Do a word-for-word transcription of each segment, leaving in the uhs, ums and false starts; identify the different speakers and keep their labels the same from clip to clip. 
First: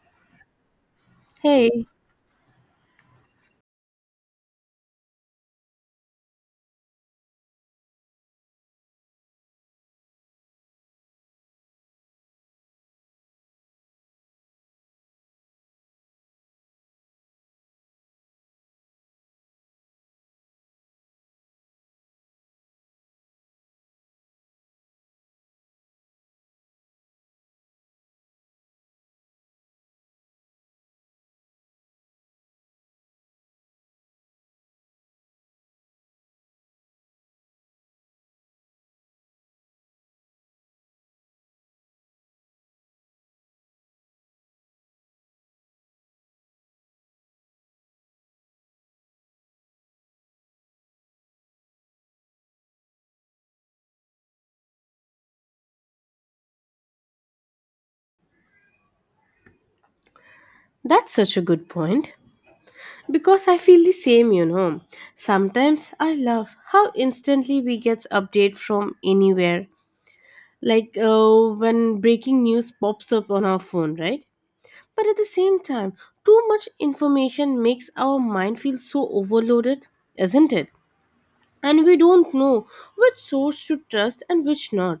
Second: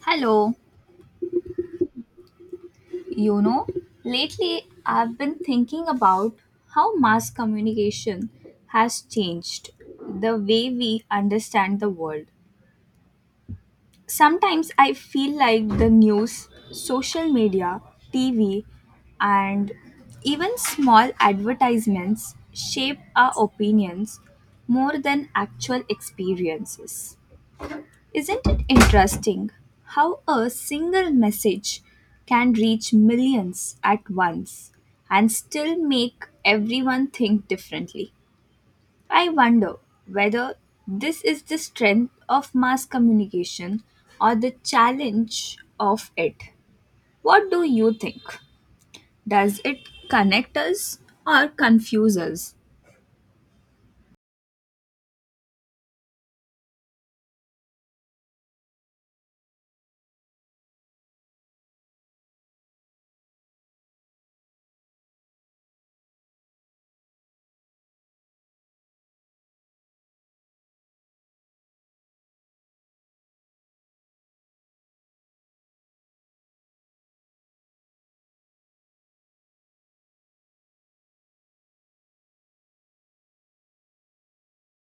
Speaker 1: Hello.
Speaker 2: Hey,
Speaker 1: You know, lately I've been thinking about how mass communication has changed the way we understand the world. Sometimes I feel like the news, social media, T V, and even small advertisements shape our opinions more than actual experiences. Isn't it interesting how a single message can reach millions at once and still make everyone think differently? I wonder whether this is the strength of mass communication or the challenge of it. What do you think? Does it connect us or confuse us?
Speaker 2: that's such a good point. Because I feel the same, you know. Sometimes I love how instantly we get update from anywhere, like uh, when breaking news pops up on our phone, right? But at the same time, too much information makes our mind feel so overloaded, isn't it? And we don't know which source to trust and which not.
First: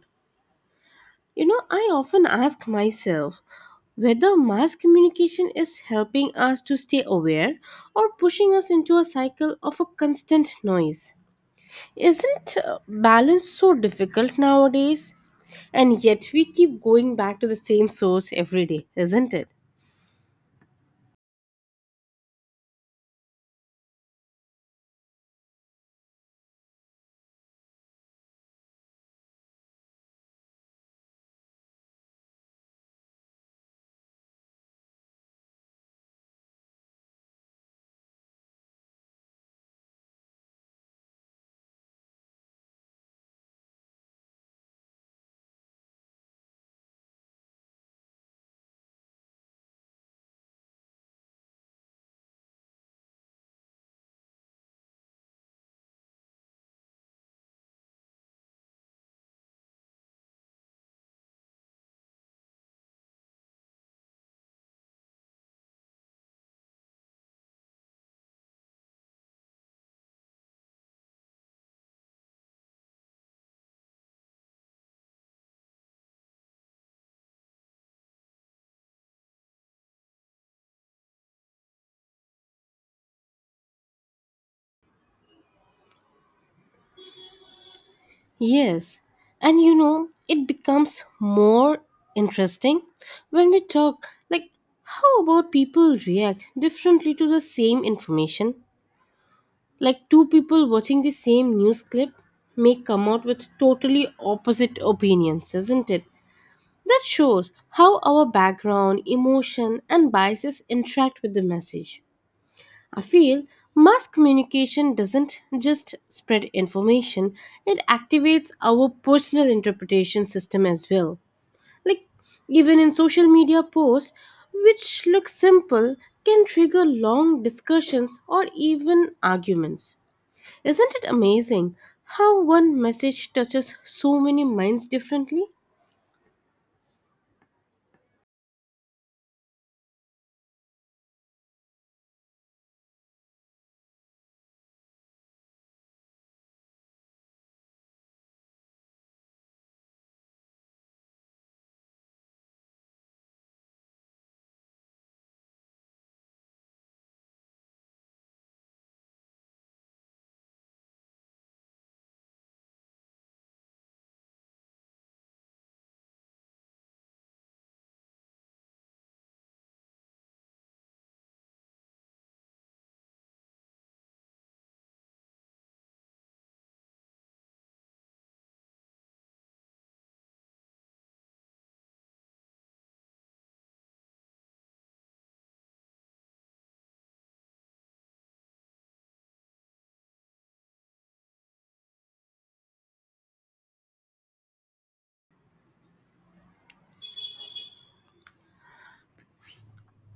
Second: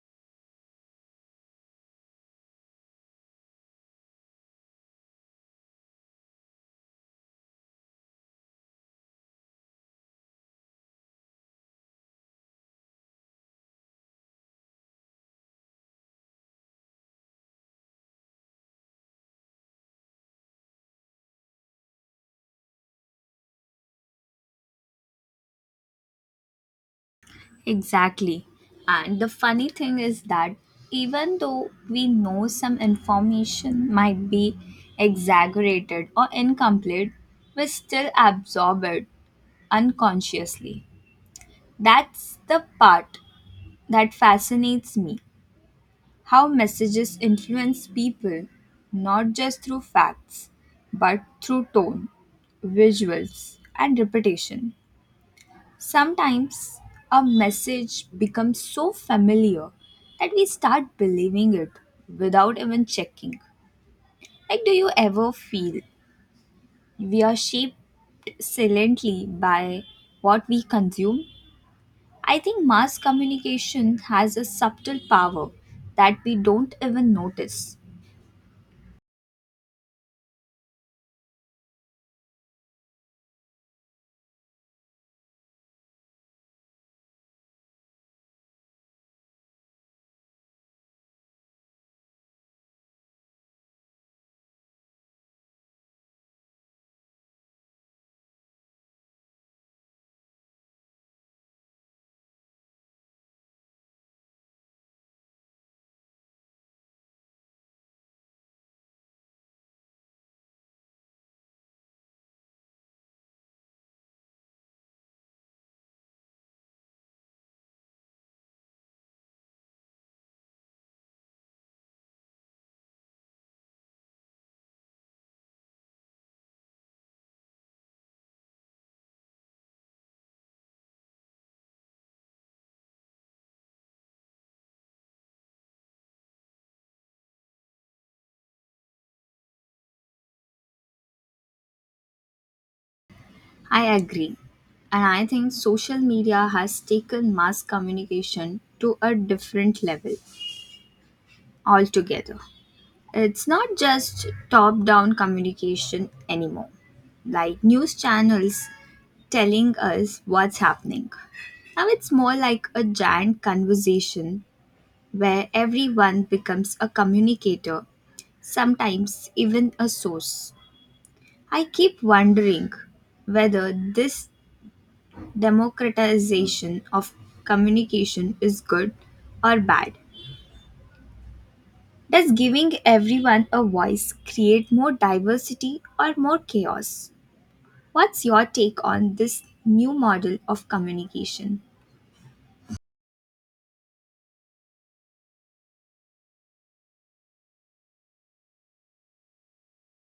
Speaker 2: You know, I often ask myself whether mass communication is helping us to stay aware or pushing us into a cycle of a constant noise. Isn't uh, balance so difficult nowadays? And yet we keep going back to the same source every day, isn't it?
Speaker 1: Exactly. And the funny thing is that even though we know some information might be exaggerated or incomplete, we still absorb it unconsciously. That's the part that fascinates me how messages influence people not just through facts but through tone, visuals, and repetition. Sometimes a message becomes so familiar that we start believing it without even checking. Like, do you ever feel we are shaped silently by what we consume? I think mass communication has a subtle power that we don't even notice.
Speaker 2: Yes. And you know, it becomes more interesting when we talk like how about people react differently to the same information? Like two people watching the same news clip may come out with totally opposite opinions, isn't it? That shows how our background, emotion, and biases interact with the message. I feel mass communication doesn't just spread information, it activates our personal interpretation system as well. Like, even in social media posts, which look simple, can trigger long discussions or even arguments. Isn't it amazing how one message touches so many minds differently?
Speaker 1: I agree. And I think social media has taken mass communication to a different level altogether. It's not just top down communication anymore, like news channels telling us what's happening. Now it's more like a giant conversation where everyone becomes a communicator, sometimes even a source. I keep wondering whether this democratization of communication is good or bad. Does giving everyone a voice create more diversity or more chaos? What's your take on this new model of communication?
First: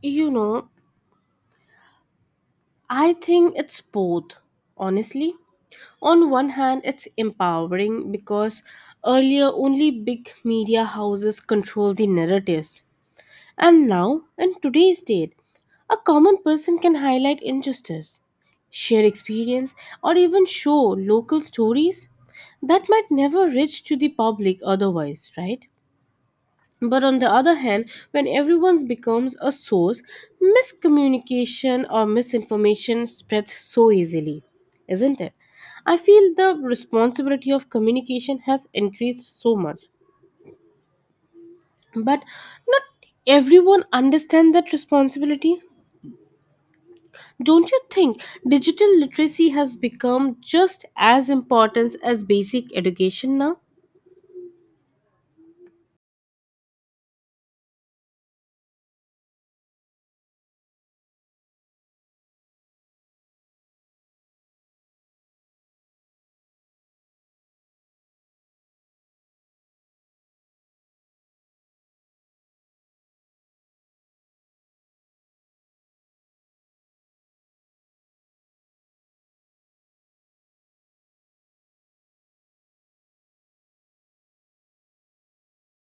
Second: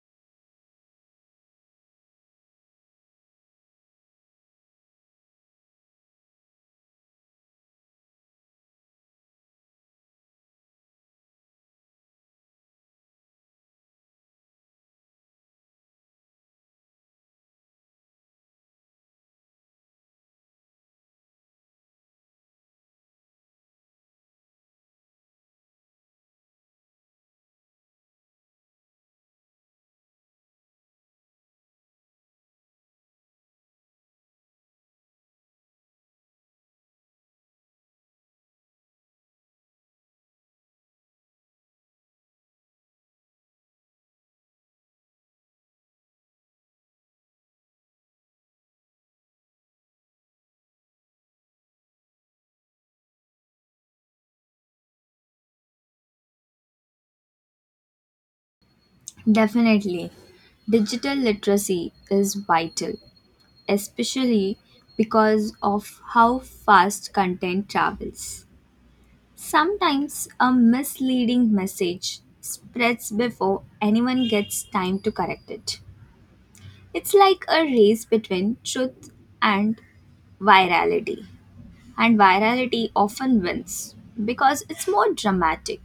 Speaker 2: You know, I think it's both, honestly. On one hand, it's empowering because earlier only big media houses controlled the narratives. And now, in today's date, a common person can highlight injustice, share experience, or even show local stories that might never reach to the public otherwise, right? But on the other hand, when everyone becomes a source, miscommunication or misinformation spreads so easily, isn't it? I feel the responsibility of communication has increased so much. But not everyone understands that responsibility. Don't you think digital literacy has become just as important as basic education now?
Speaker 1: Definitely. Digital literacy is vital, especially because of how fast content travels. Sometimes a misleading message spreads before anyone gets time to correct it. It's like a race between truth and virality. And virality often wins because it's more dramatic.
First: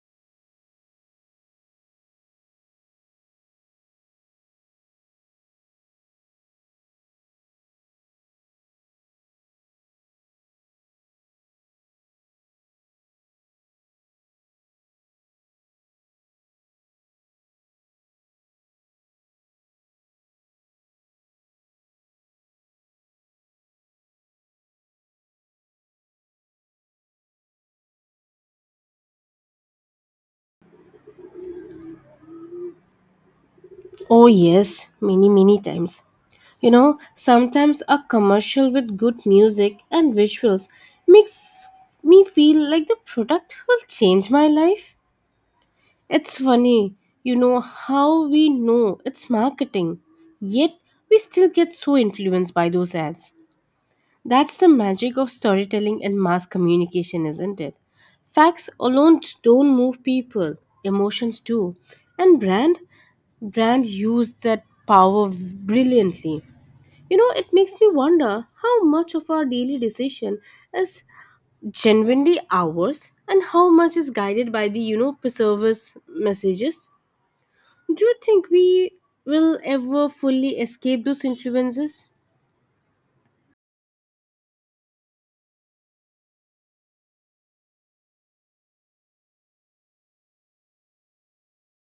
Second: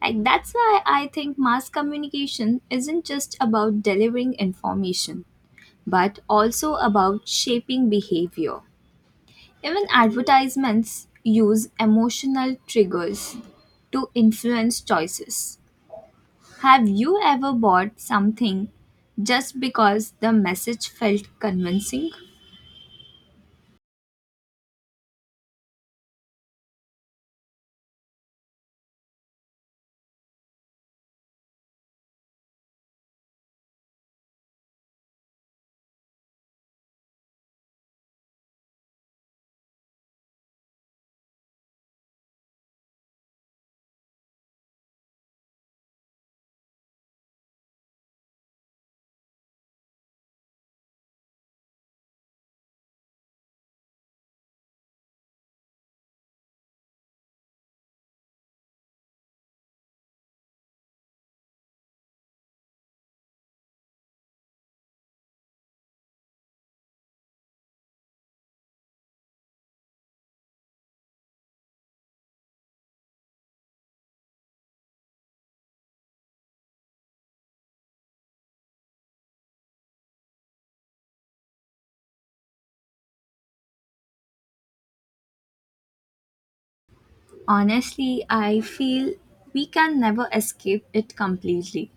Speaker 1: Like that's why I think mass communication isn't just about delivering information, but also about shaping behavior. Even advertisements use emotional triggers to influence choices. Have you ever bought something just because the message felt convincing?
Speaker 2: Oh, yes, many, many times. You know, sometimes a commercial with good music and visuals makes me feel like the product will change my life. It's funny, you know, how we know it's marketing, yet we still get so influenced by those ads. That's the magic of storytelling and mass communication, isn't it? Facts alone don't move people, emotions do. And brand brand use that power brilliantly. You know, it makes me wonder how much of our daily decision is genuinely ours and how much is guided by the, you know, preserver's messages. Do you think we will ever fully escape those influences?
Speaker 1: Honestly, I feel we can never escape it completely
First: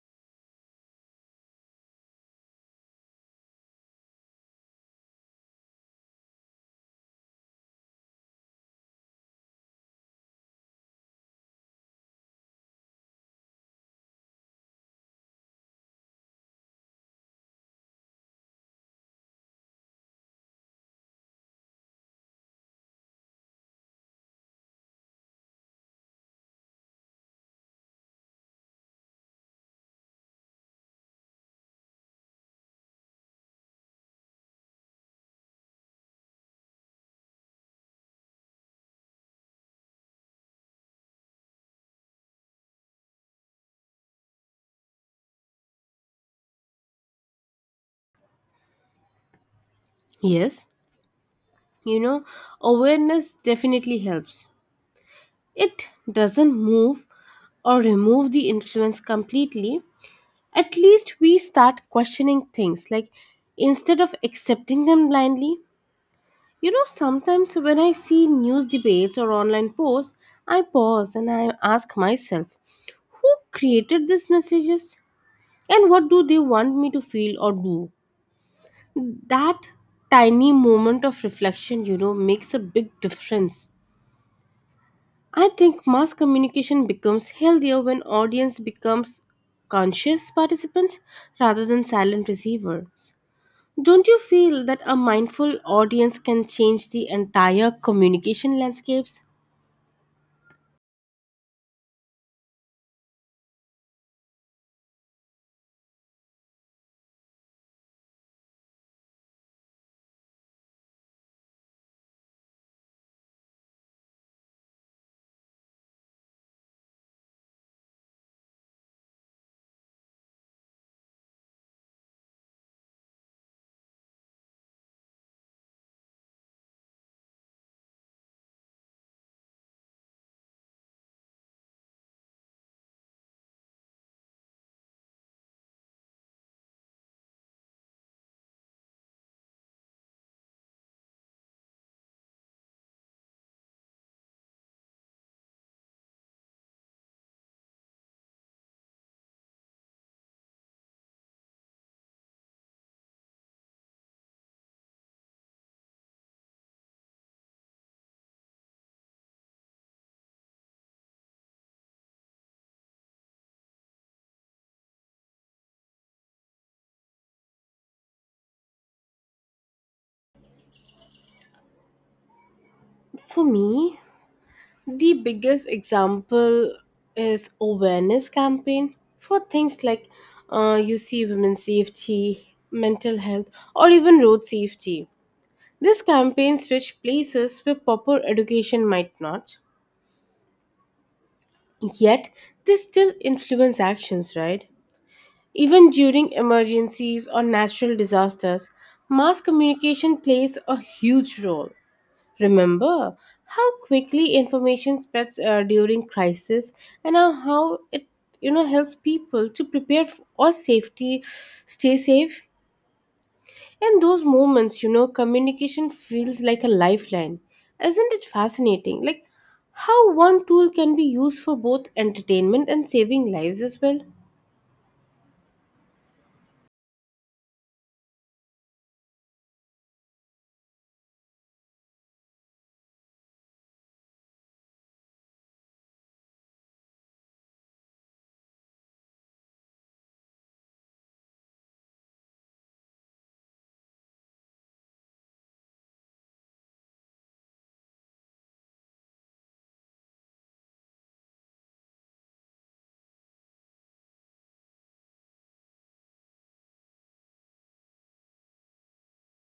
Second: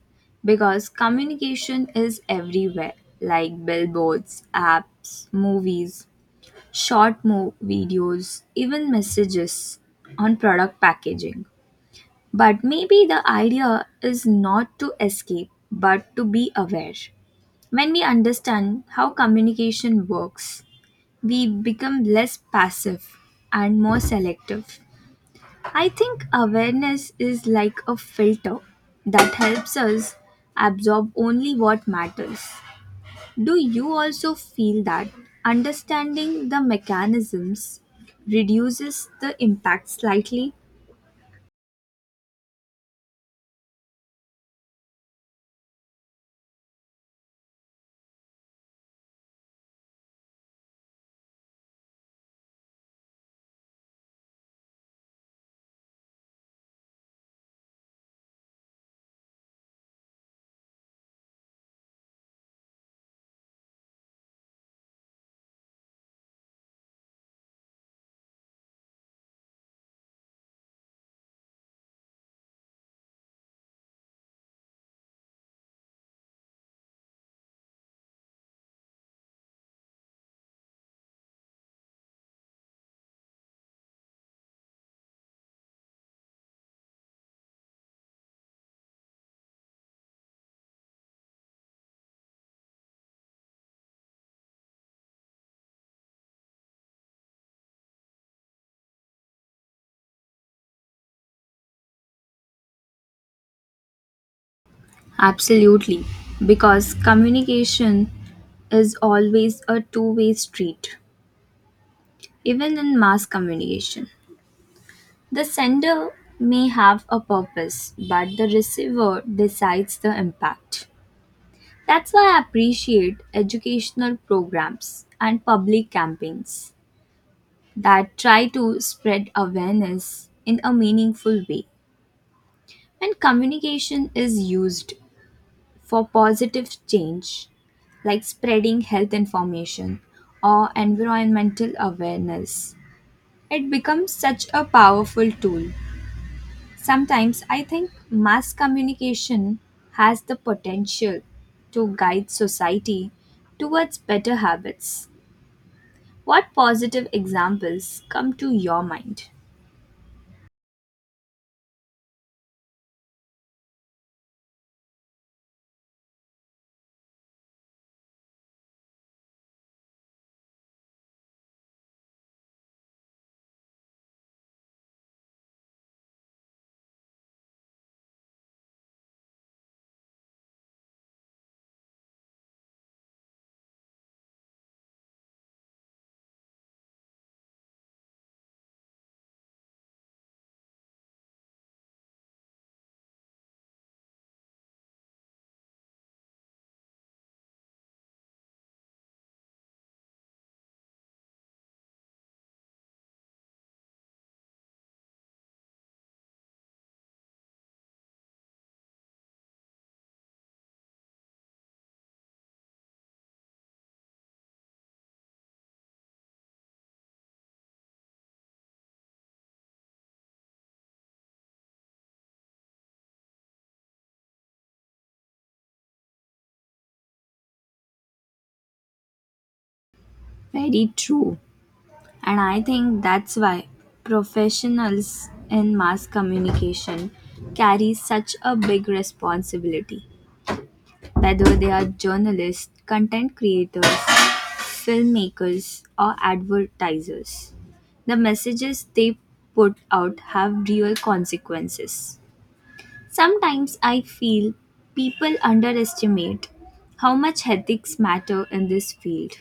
Speaker 1: because communication is everywhere, like billboards, apps, movies, short mo- videos, even messages on product packaging. But maybe the idea is not to escape but to be aware. When we understand how communication works, we become less passive and more selective. I think awareness is like a filter that helps us absorb only what matters. Do you also feel that understanding the mechanisms reduces the impact slightly?
Speaker 2: Yes, you know, awareness definitely helps. It doesn't move or remove the influence completely. At least we start questioning things, like instead of accepting them blindly. You know, sometimes when I see news debates or online posts, I pause and I ask myself, who created these messages? And what do they want me to feel or do? That tiny moment of reflection, you know, makes a big difference. I think mass communication becomes healthier when audience becomes conscious participants rather than silent receivers. Don't you feel that a mindful audience can change the entire communication landscapes?
Speaker 1: Absolutely, because communication is always a two way street, even in mass communication. The sender may have a purpose, but the receiver decides the impact. That's why I appreciate educational programs and public campaigns that try to spread awareness in a meaningful way. When communication is used for positive change, like spreading health information or environmental awareness, it becomes such a powerful tool. Sometimes I think mass communication has the potential to guide society towards better habits. What positive examples come to your mind?
Speaker 2: For me, the biggest example is awareness campaign for things like uh, you see women's safety, mental health, or even road safety. These campaigns reach places where proper education might not, yet they still influence actions, right? Even during emergencies or natural disasters, mass communication plays a huge role. Remember how quickly information spreads uh, during crisis and how how it, you know, helps people to prepare f- or safety, stay safe. In those moments, you know, communication feels like a lifeline. Isn't it fascinating? Like how one tool can be used for both entertainment and saving lives as well?
Speaker 1: Very true. And I think that's why professionals in mass communication carry such a big responsibility. Whether they are journalists, content creators, filmmakers, or advertisers, the messages they put out have real consequences. Sometimes I feel people underestimate how much ethics matter in this field.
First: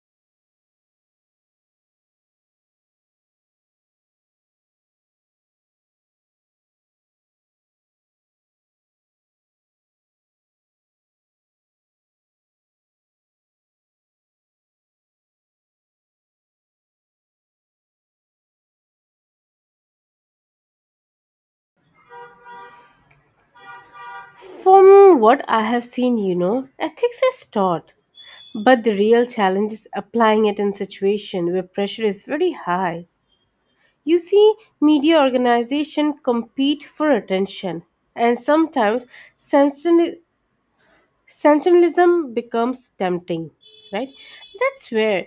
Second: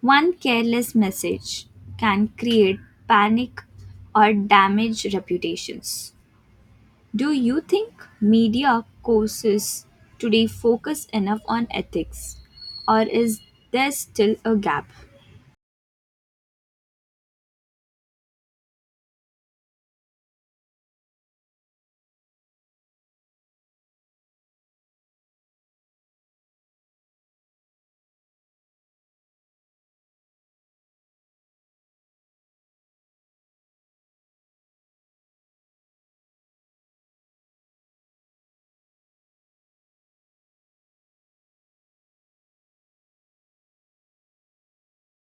Speaker 1: One careless message can create panic or damage reputations. Do you think media courses today focus enough on ethics, or is there still a gap?
Speaker 2: From what I have seen, you know, ethics is taught, but the real challenge is applying it in situation where pressure is very high. You see media organizations compete for attention, and sometimes sensational- sensationalism becomes tempting, right? That's where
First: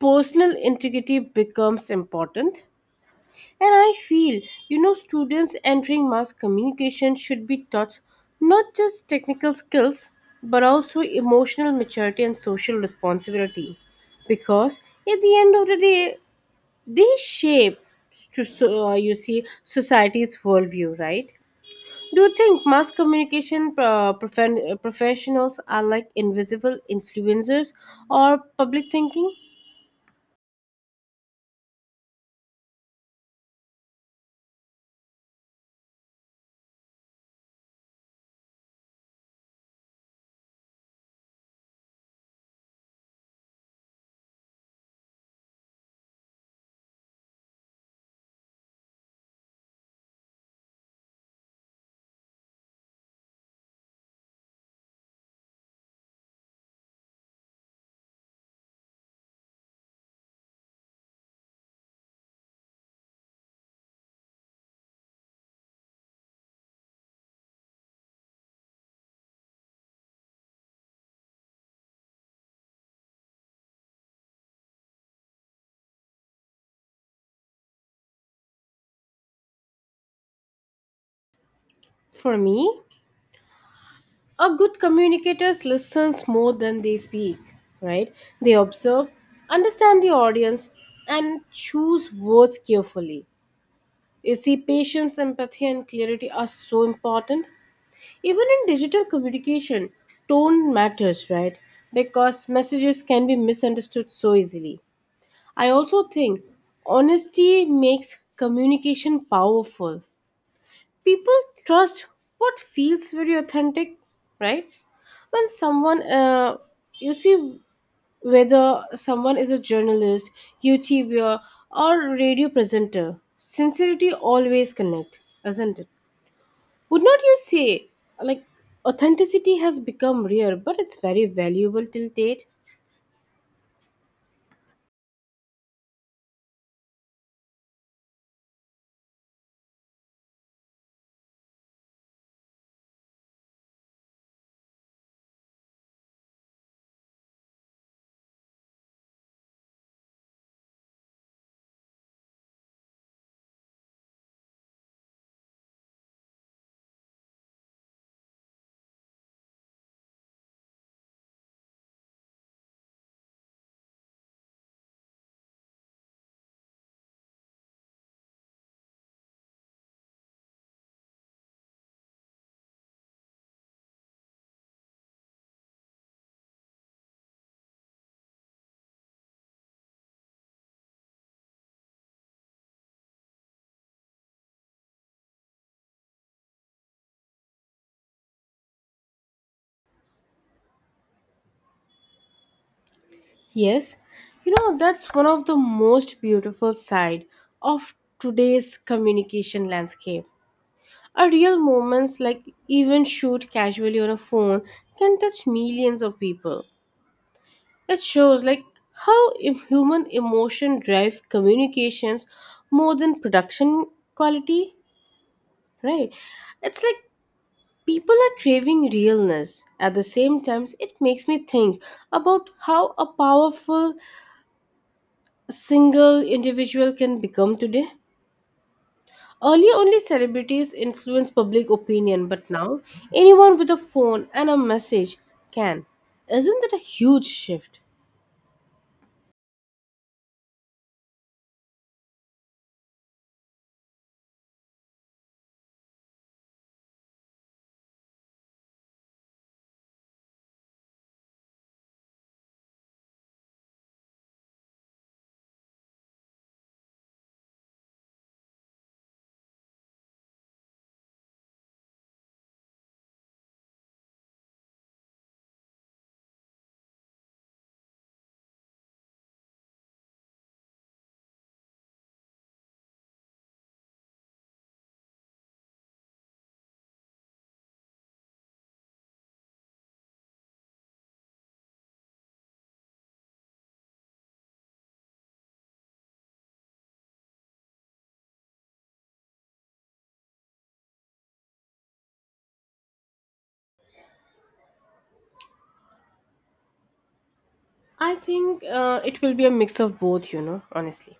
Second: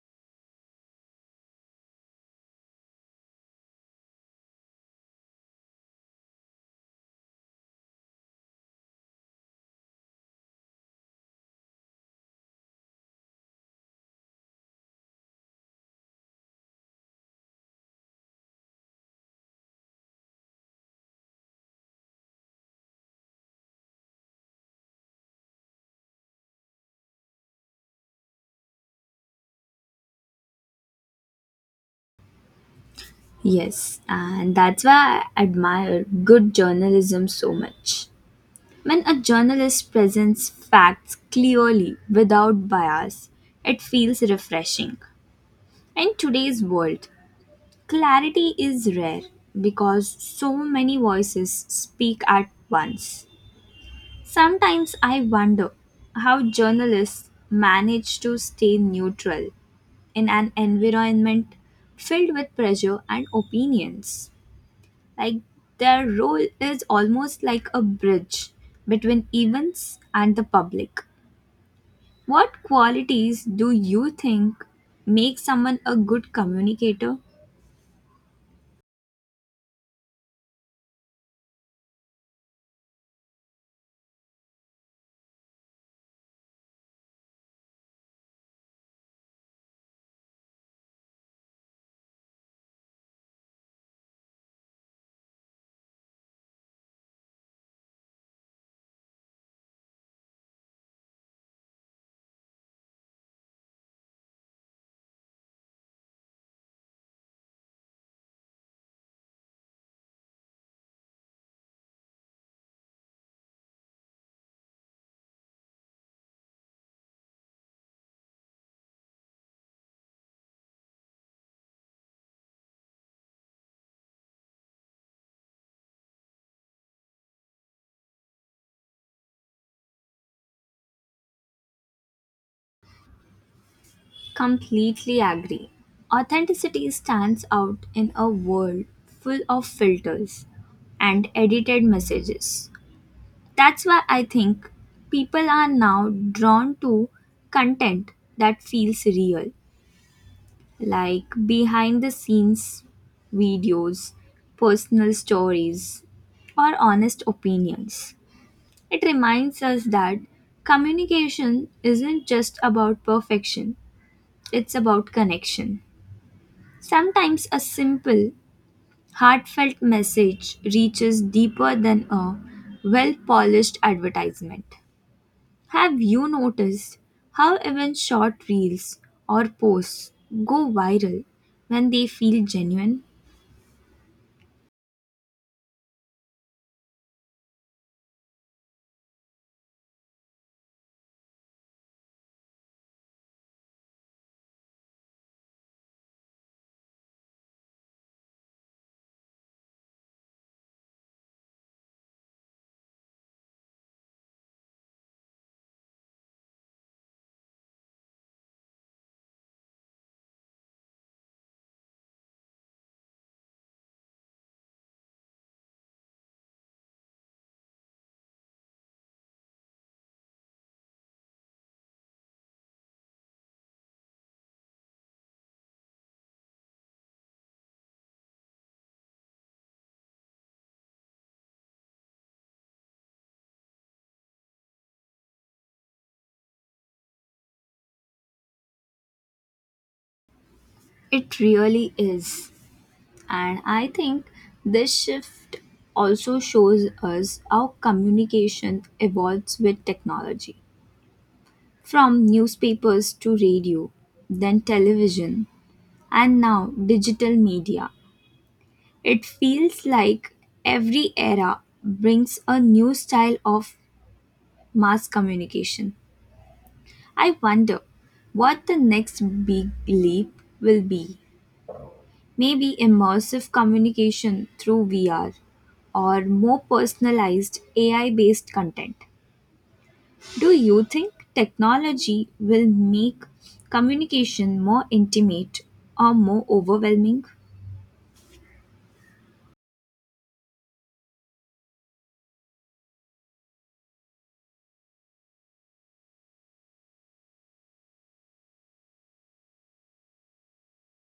Speaker 2: personal integrity becomes important. And I feel, you know, students entering mass communication should be taught not just technical skills, but also emotional maturity and social responsibility. Because at the end of the day, they shape to so, uh, you see society's worldview, right? Do you think mass communication uh, profen- uh, professionals are like invisible influencers or public thinking?
Speaker 1: Yes, and that's why I admire good journalism so much. When a journalist presents facts clearly without bias, it feels refreshing. In today's world, clarity is rare because so many voices speak at once. Sometimes I wonder how journalists manage to stay neutral in an environment filled with pressure and opinions. Like, their role is almost like a bridge between events and the public. What qualities do you think make someone a good communicator?
Speaker 2: For me, a good communicator listens more than they speak, right? They observe, understand the audience, and choose words carefully. You see, patience, empathy, and clarity are so important. Even in digital communication, tone matters, right? Because messages can be misunderstood so easily. I also think honesty makes communication powerful. People trust what feels very authentic, right? When someone, uh, you see, Whether someone is a journalist, YouTuber, or radio presenter, sincerity always connect, doesn't it? Would not you say, like, authenticity has become rare, but it's very valuable till date?
Speaker 1: Completely agree. Authenticity stands out in a world full of filters and edited messages. That's why I think people are now drawn to content that feels real, like behind the scenes videos, personal stories, or honest opinions. It reminds us that communication isn't just about perfection, it's about connection. Sometimes a simple, heartfelt message reaches deeper than a well polished advertisement. Have you noticed how even short reels or posts go viral when they feel genuine?
Speaker 2: Yes, you know, that's one of the most beautiful side of today's communication landscape. A real moments like even shoot casually on a phone can touch millions of people. It shows like how im- human emotion drive communications more than production quality, right? It's like people are craving realness. At the same time, it makes me think about how a powerful single individual can become today. Earlier, only celebrities influenced public opinion, but now anyone with a phone and a message can. Isn't that a huge shift?
Speaker 1: It really is. And I think this shift also shows us how communication evolves with technology. From newspapers to radio, then television, and now digital media. It feels like every era brings a new style of mass communication. I wonder what the next big leap will be. Maybe immersive communication through V R or more personalized A I based content. Do you think technology will make communication more intimate or more overwhelming?
Speaker 2: I think uh, it will be a mix of both, you know, honestly.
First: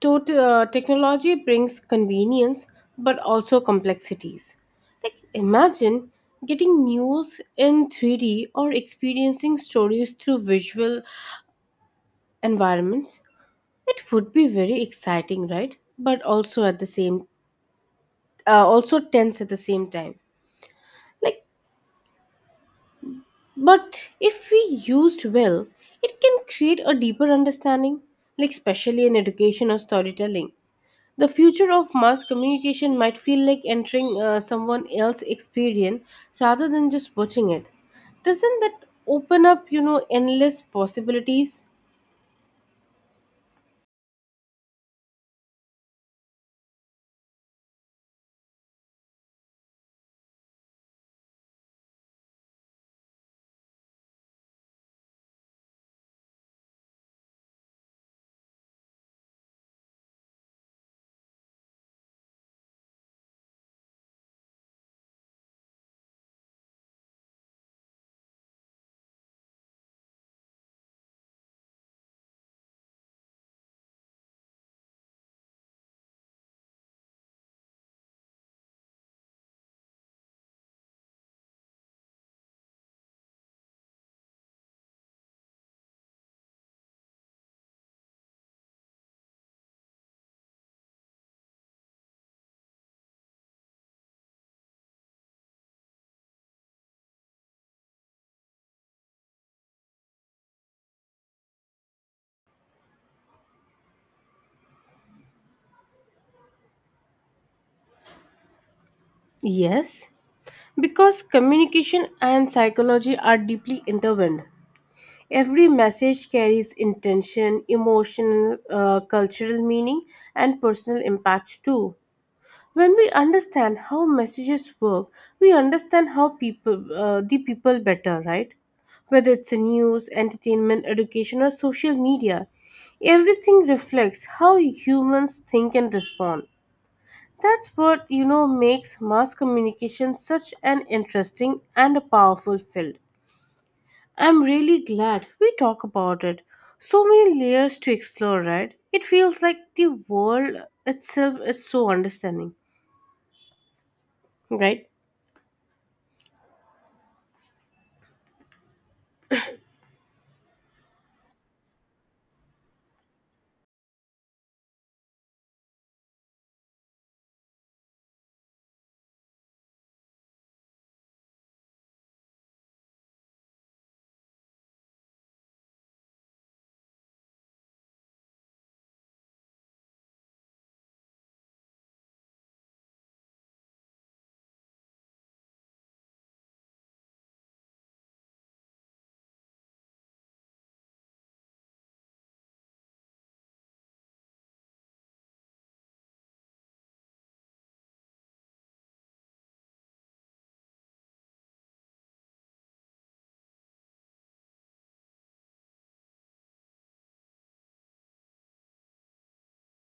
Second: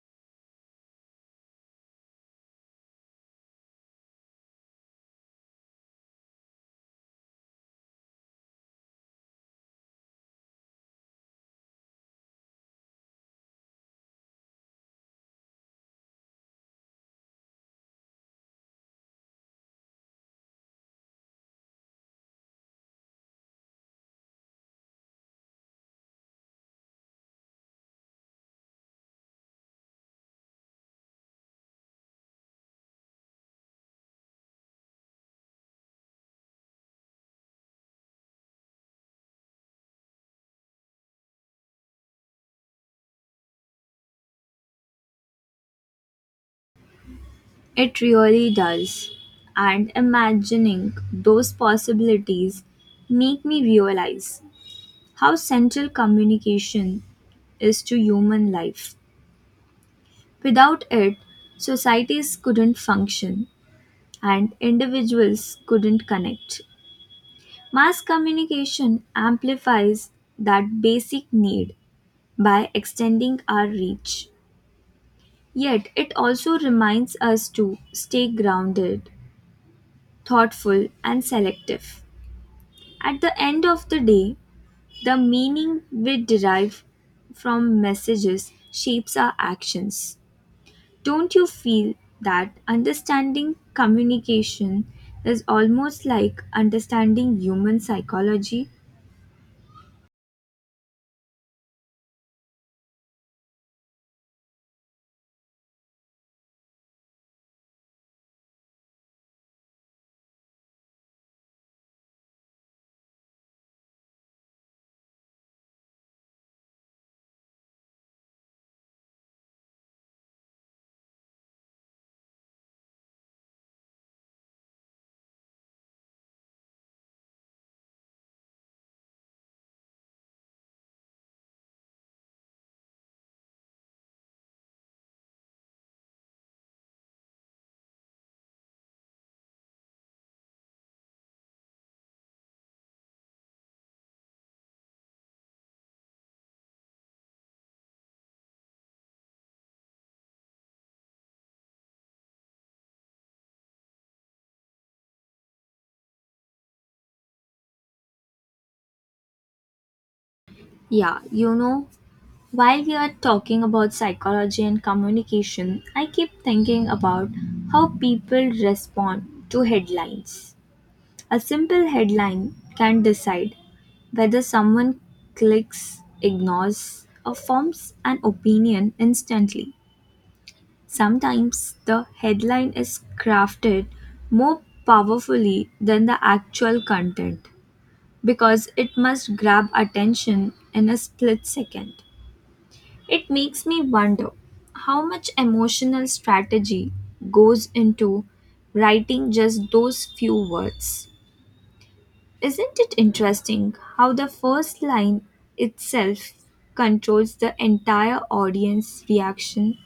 Speaker 2: tot- uh, Technology brings convenience but also complexities. Like, imagine getting news in three D or experiencing stories through visual environments. It would be very exciting, right? But also at the same, uh, also tense at the same time. Like, but if we used well, it can create a deeper understanding, like especially in education or storytelling. The future of mass communication might feel like entering uh, someone else's experience rather than just watching it. Doesn't that open up, you know, endless possibilities?
Speaker 1: It really does. And imagining those possibilities make me realize how central communication is to human life. Without it, societies couldn't function and individuals couldn't connect. Mass communication amplifies that basic need by extending our reach. Yet it also reminds us to stay grounded, thoughtful, and selective. At the end of the day, the meaning we derive from messages shapes our actions. Don't you feel that understanding communication is almost like understanding human psychology?
Speaker 2: Yes, because communication and psychology are deeply intertwined. Every message carries intention, emotional, uh, cultural meaning, and personal impact too. When we understand how messages work, we understand how people uh, the people better, right? Whether it's in news, entertainment, education, or social media, everything reflects how humans think and respond. That's what, you know, makes mass communication such an interesting and a powerful field. I'm really glad we talk about it. So many layers to explore, right? It feels like the world itself is so understanding, right?
Speaker 1: Yeah, you know, while we are talking about psychology and communication, I keep thinking about how people respond to headlines. A simple headline can decide whether someone clicks, ignores, or forms an opinion instantly. Sometimes the headline is crafted more powerfully than the actual content because it must grab attention in a split second. It makes me wonder how much emotional strategy goes into writing just those few words. Isn't it interesting how the first line itself controls the entire audience reaction?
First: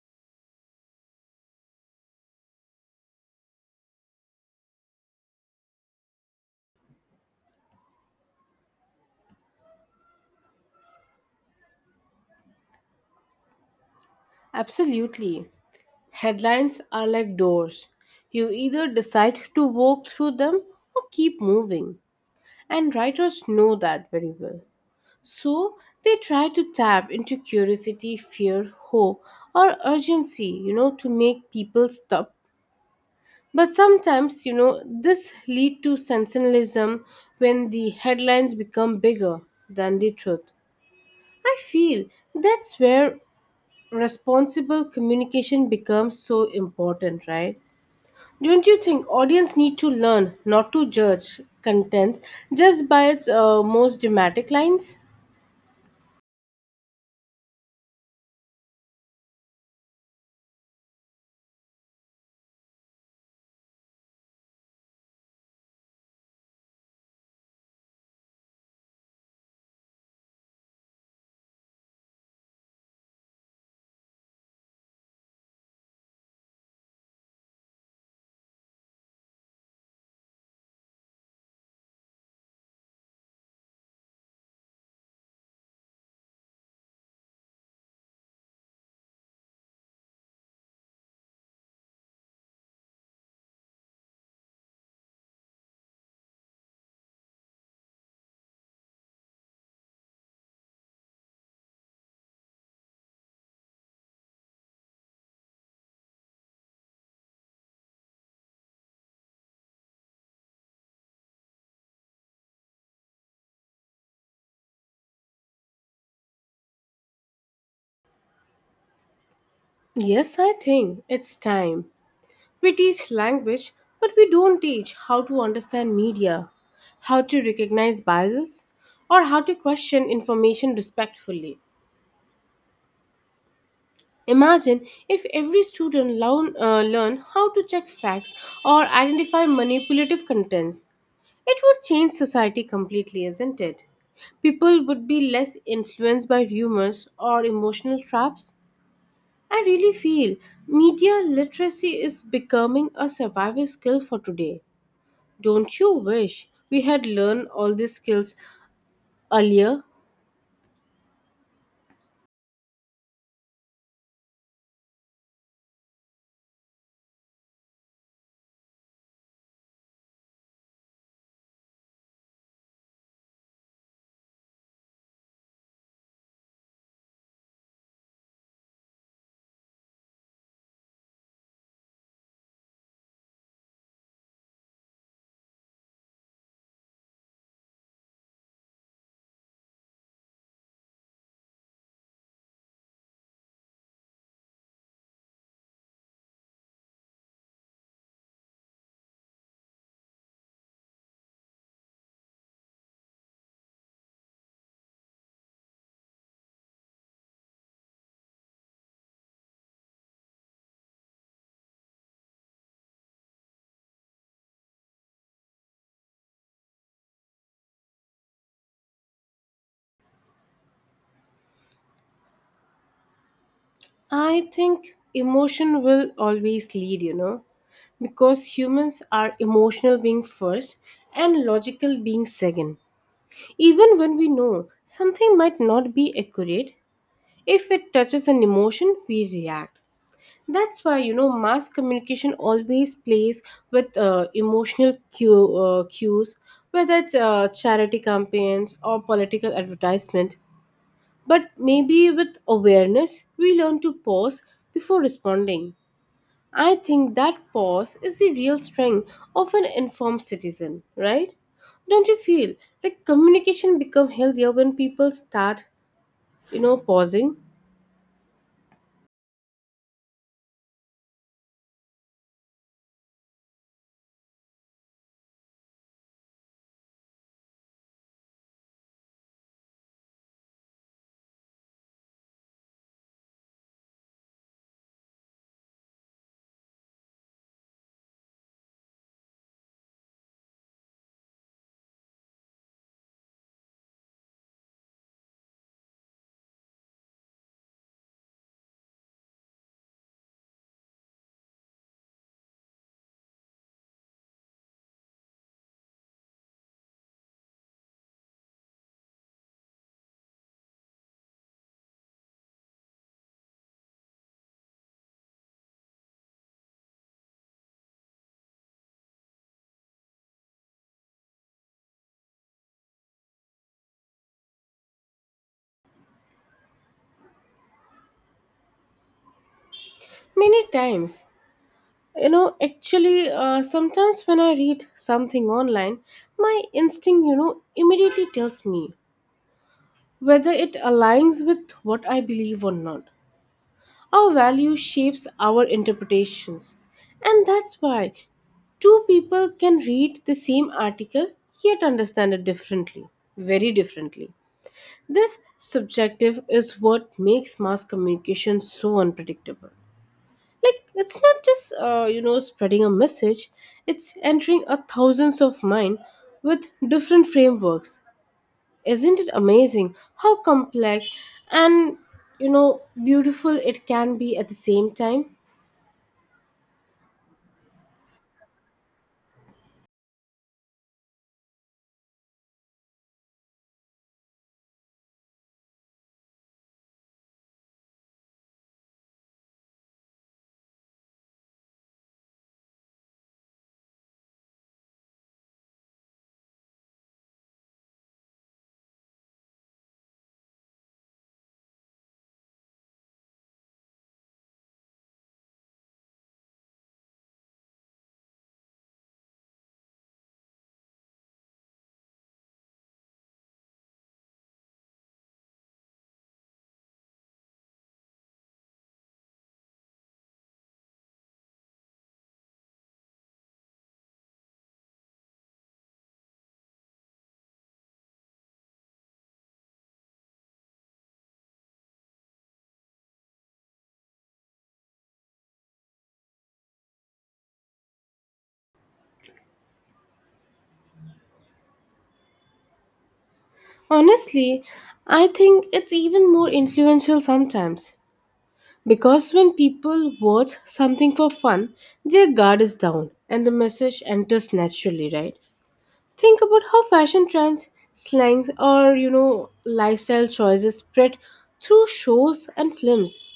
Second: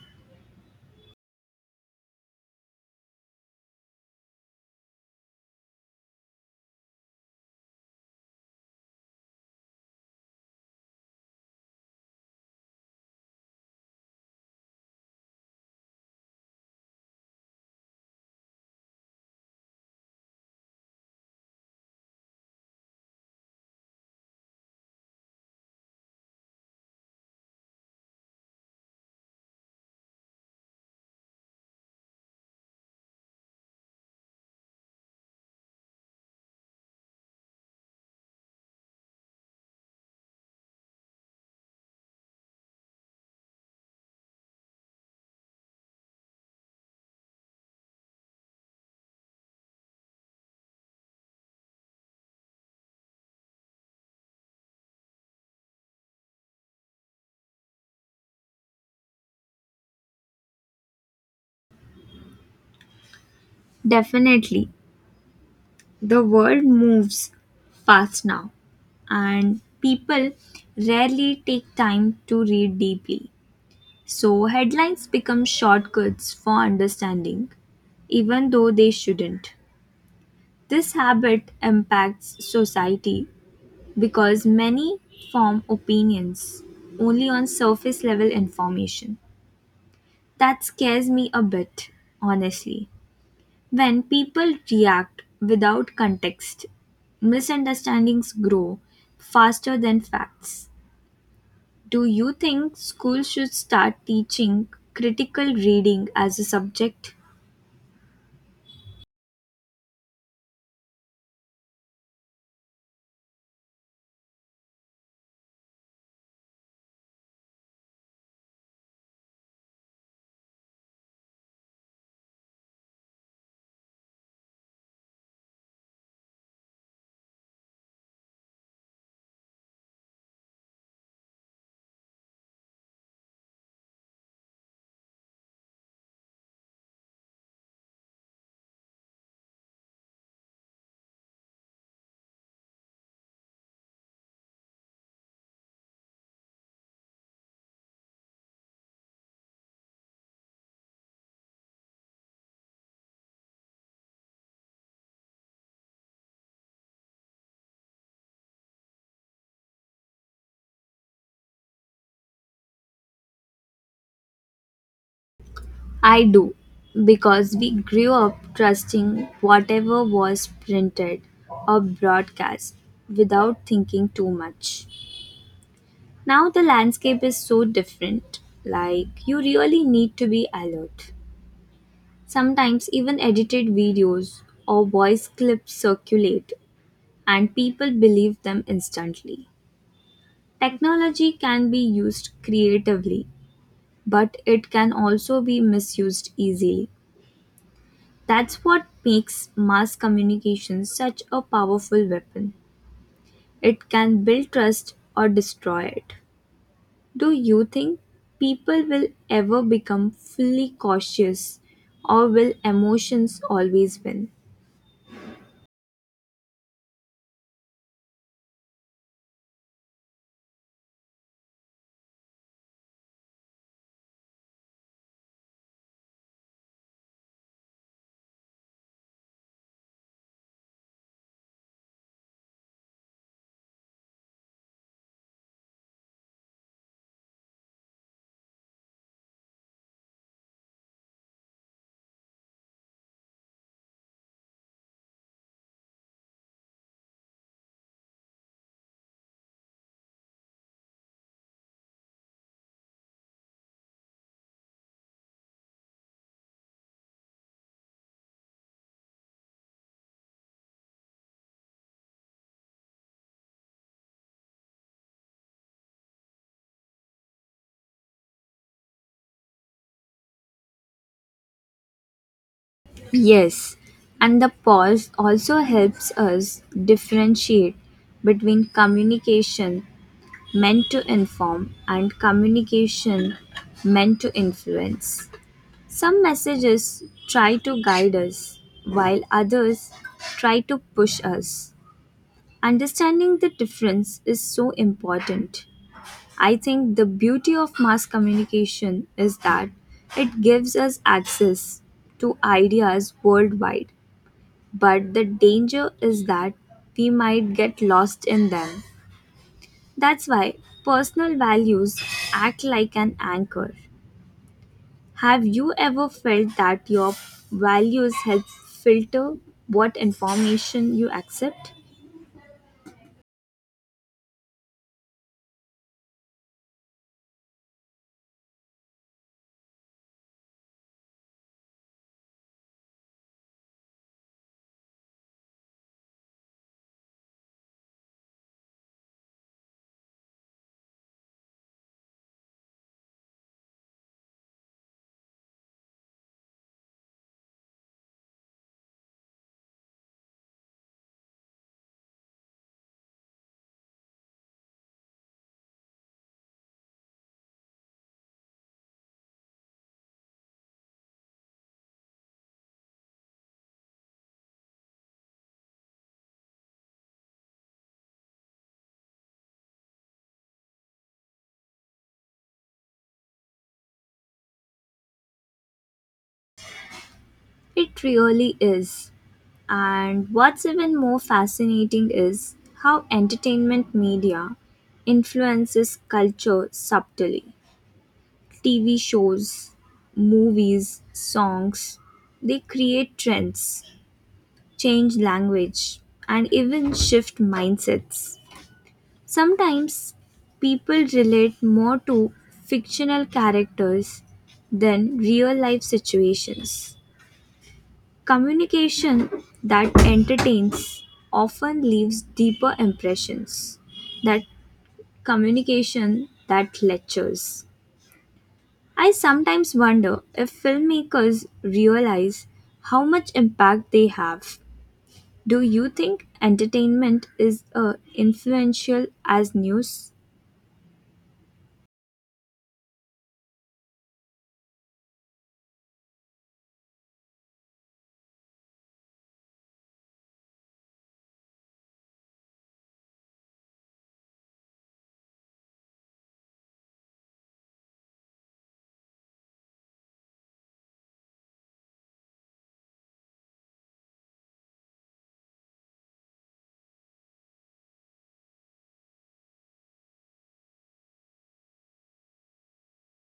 Speaker 2: Absolutely. Headlines are like doors. You either decide to walk through them or keep moving. And writers know that very well. So they try to tap into curiosity, fear, hope, or urgency, you know, to make people stop. But sometimes, you know, this lead to sensationalism when the headlines become bigger than the truth. I feel that's where responsible communication becomes so important, right? Don't you think audience need to learn not to judge contents just by its uh, most dramatic lines?
Speaker 1: Definitely. The world moves fast now, and people rarely take time to read deeply. So, headlines become shortcuts for understanding, even though they shouldn't. This habit impacts society because many form opinions only on surface level information. That scares me a bit, honestly. When people react without context, misunderstandings grow faster than facts. Do you think schools should start teaching critical reading as a subject?
Speaker 2: Yes, I think it's time. We teach language, but we don't teach how to understand media, how to recognize biases, or how to question information respectfully. Imagine if every student learn, uh, learn how to check facts or identify manipulative contents. It would change society completely, isn't it? People would be less influenced by rumors or emotional traps. I really feel media literacy is becoming a survival skill for today. Don't you wish we had learned all these skills earlier?
Speaker 1: I do, because we grew up trusting whatever was printed or broadcast without thinking too much. Now the landscape is so different, like, you really need to be alert. Sometimes even edited videos or voice clips circulate and people believe them instantly. Technology can be used creatively, but it can also be misused easily. That's what makes mass communication such a powerful weapon. It can build trust or destroy it. Do you think people will ever become fully cautious or will emotions always win?
Speaker 2: I think emotion will always lead, you know, because humans are emotional being first and logical being second. Even when we know something might not be accurate, if it touches an emotion, we react. That's why, you know, mass communication always plays with uh, emotional cue, uh, cues, whether it's uh, charity campaigns or political advertisement. But maybe with awareness, we learn to pause before responding. I think that pause is the real strength of an informed citizen, right? Don't you feel like communication become healthier when people start, you know, pausing?
Speaker 1: Yes, and the pause also helps us differentiate between communication meant to inform and communication meant to influence. Some messages try to guide us, while others try to push us. Understanding the difference is so important. I think the beauty of mass communication is that it gives us access to ideas worldwide, but the danger is that we might get lost in them. That's why personal values act like an anchor. Have you ever felt that your values help filter what information you accept?
Speaker 2: Many times. You know, actually, uh, sometimes when I read something online, my instinct, you know, immediately tells me whether it aligns with what I believe or not. Our value shapes our interpretations. And that's why two people can read the same article yet understand it differently, very differently. This subjective is what makes mass communication so unpredictable, like it's not just uh, you know, spreading a message, it's entering a thousands of mind with different frameworks. Isn't it amazing how complex and, you know, beautiful it can be at the same time?
Speaker 1: It really is. And what's even more fascinating is how entertainment media influences culture subtly. T V shows, movies, songs. They create trends, change language, and even shift mindsets. Sometimes people relate more to fictional characters than real life situations. Communication that entertains often leaves deeper impressions than communication that lectures. I sometimes wonder if filmmakers realize how much impact they have. Do you think entertainment is uh, influential as news?
Speaker 2: Honestly, I think it's even more influential sometimes, because when people watch something for fun their guard is down and the message enters naturally, right? Think about how fashion trends, slangs, or you know, lifestyle choices spread through shows and films.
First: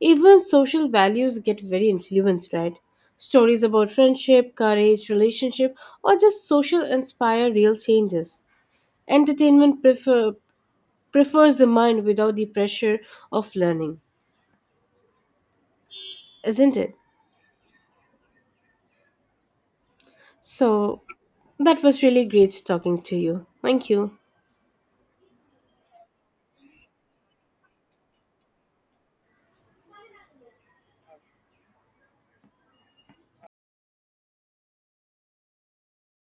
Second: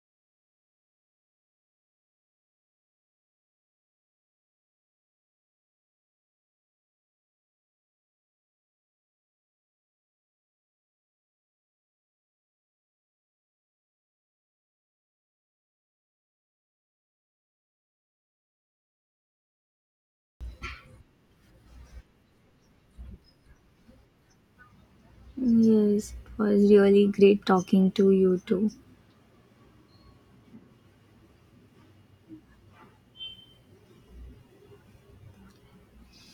Speaker 2: Even social values get very influenced, right? Stories about friendship, courage, relationship, or just social inspire real changes. Entertainment prefer, Prefers the mind without the pressure of learning, isn't it? So, that was really great talking to you. Thank you.
Speaker 1: Yes, it was really great talking to you too.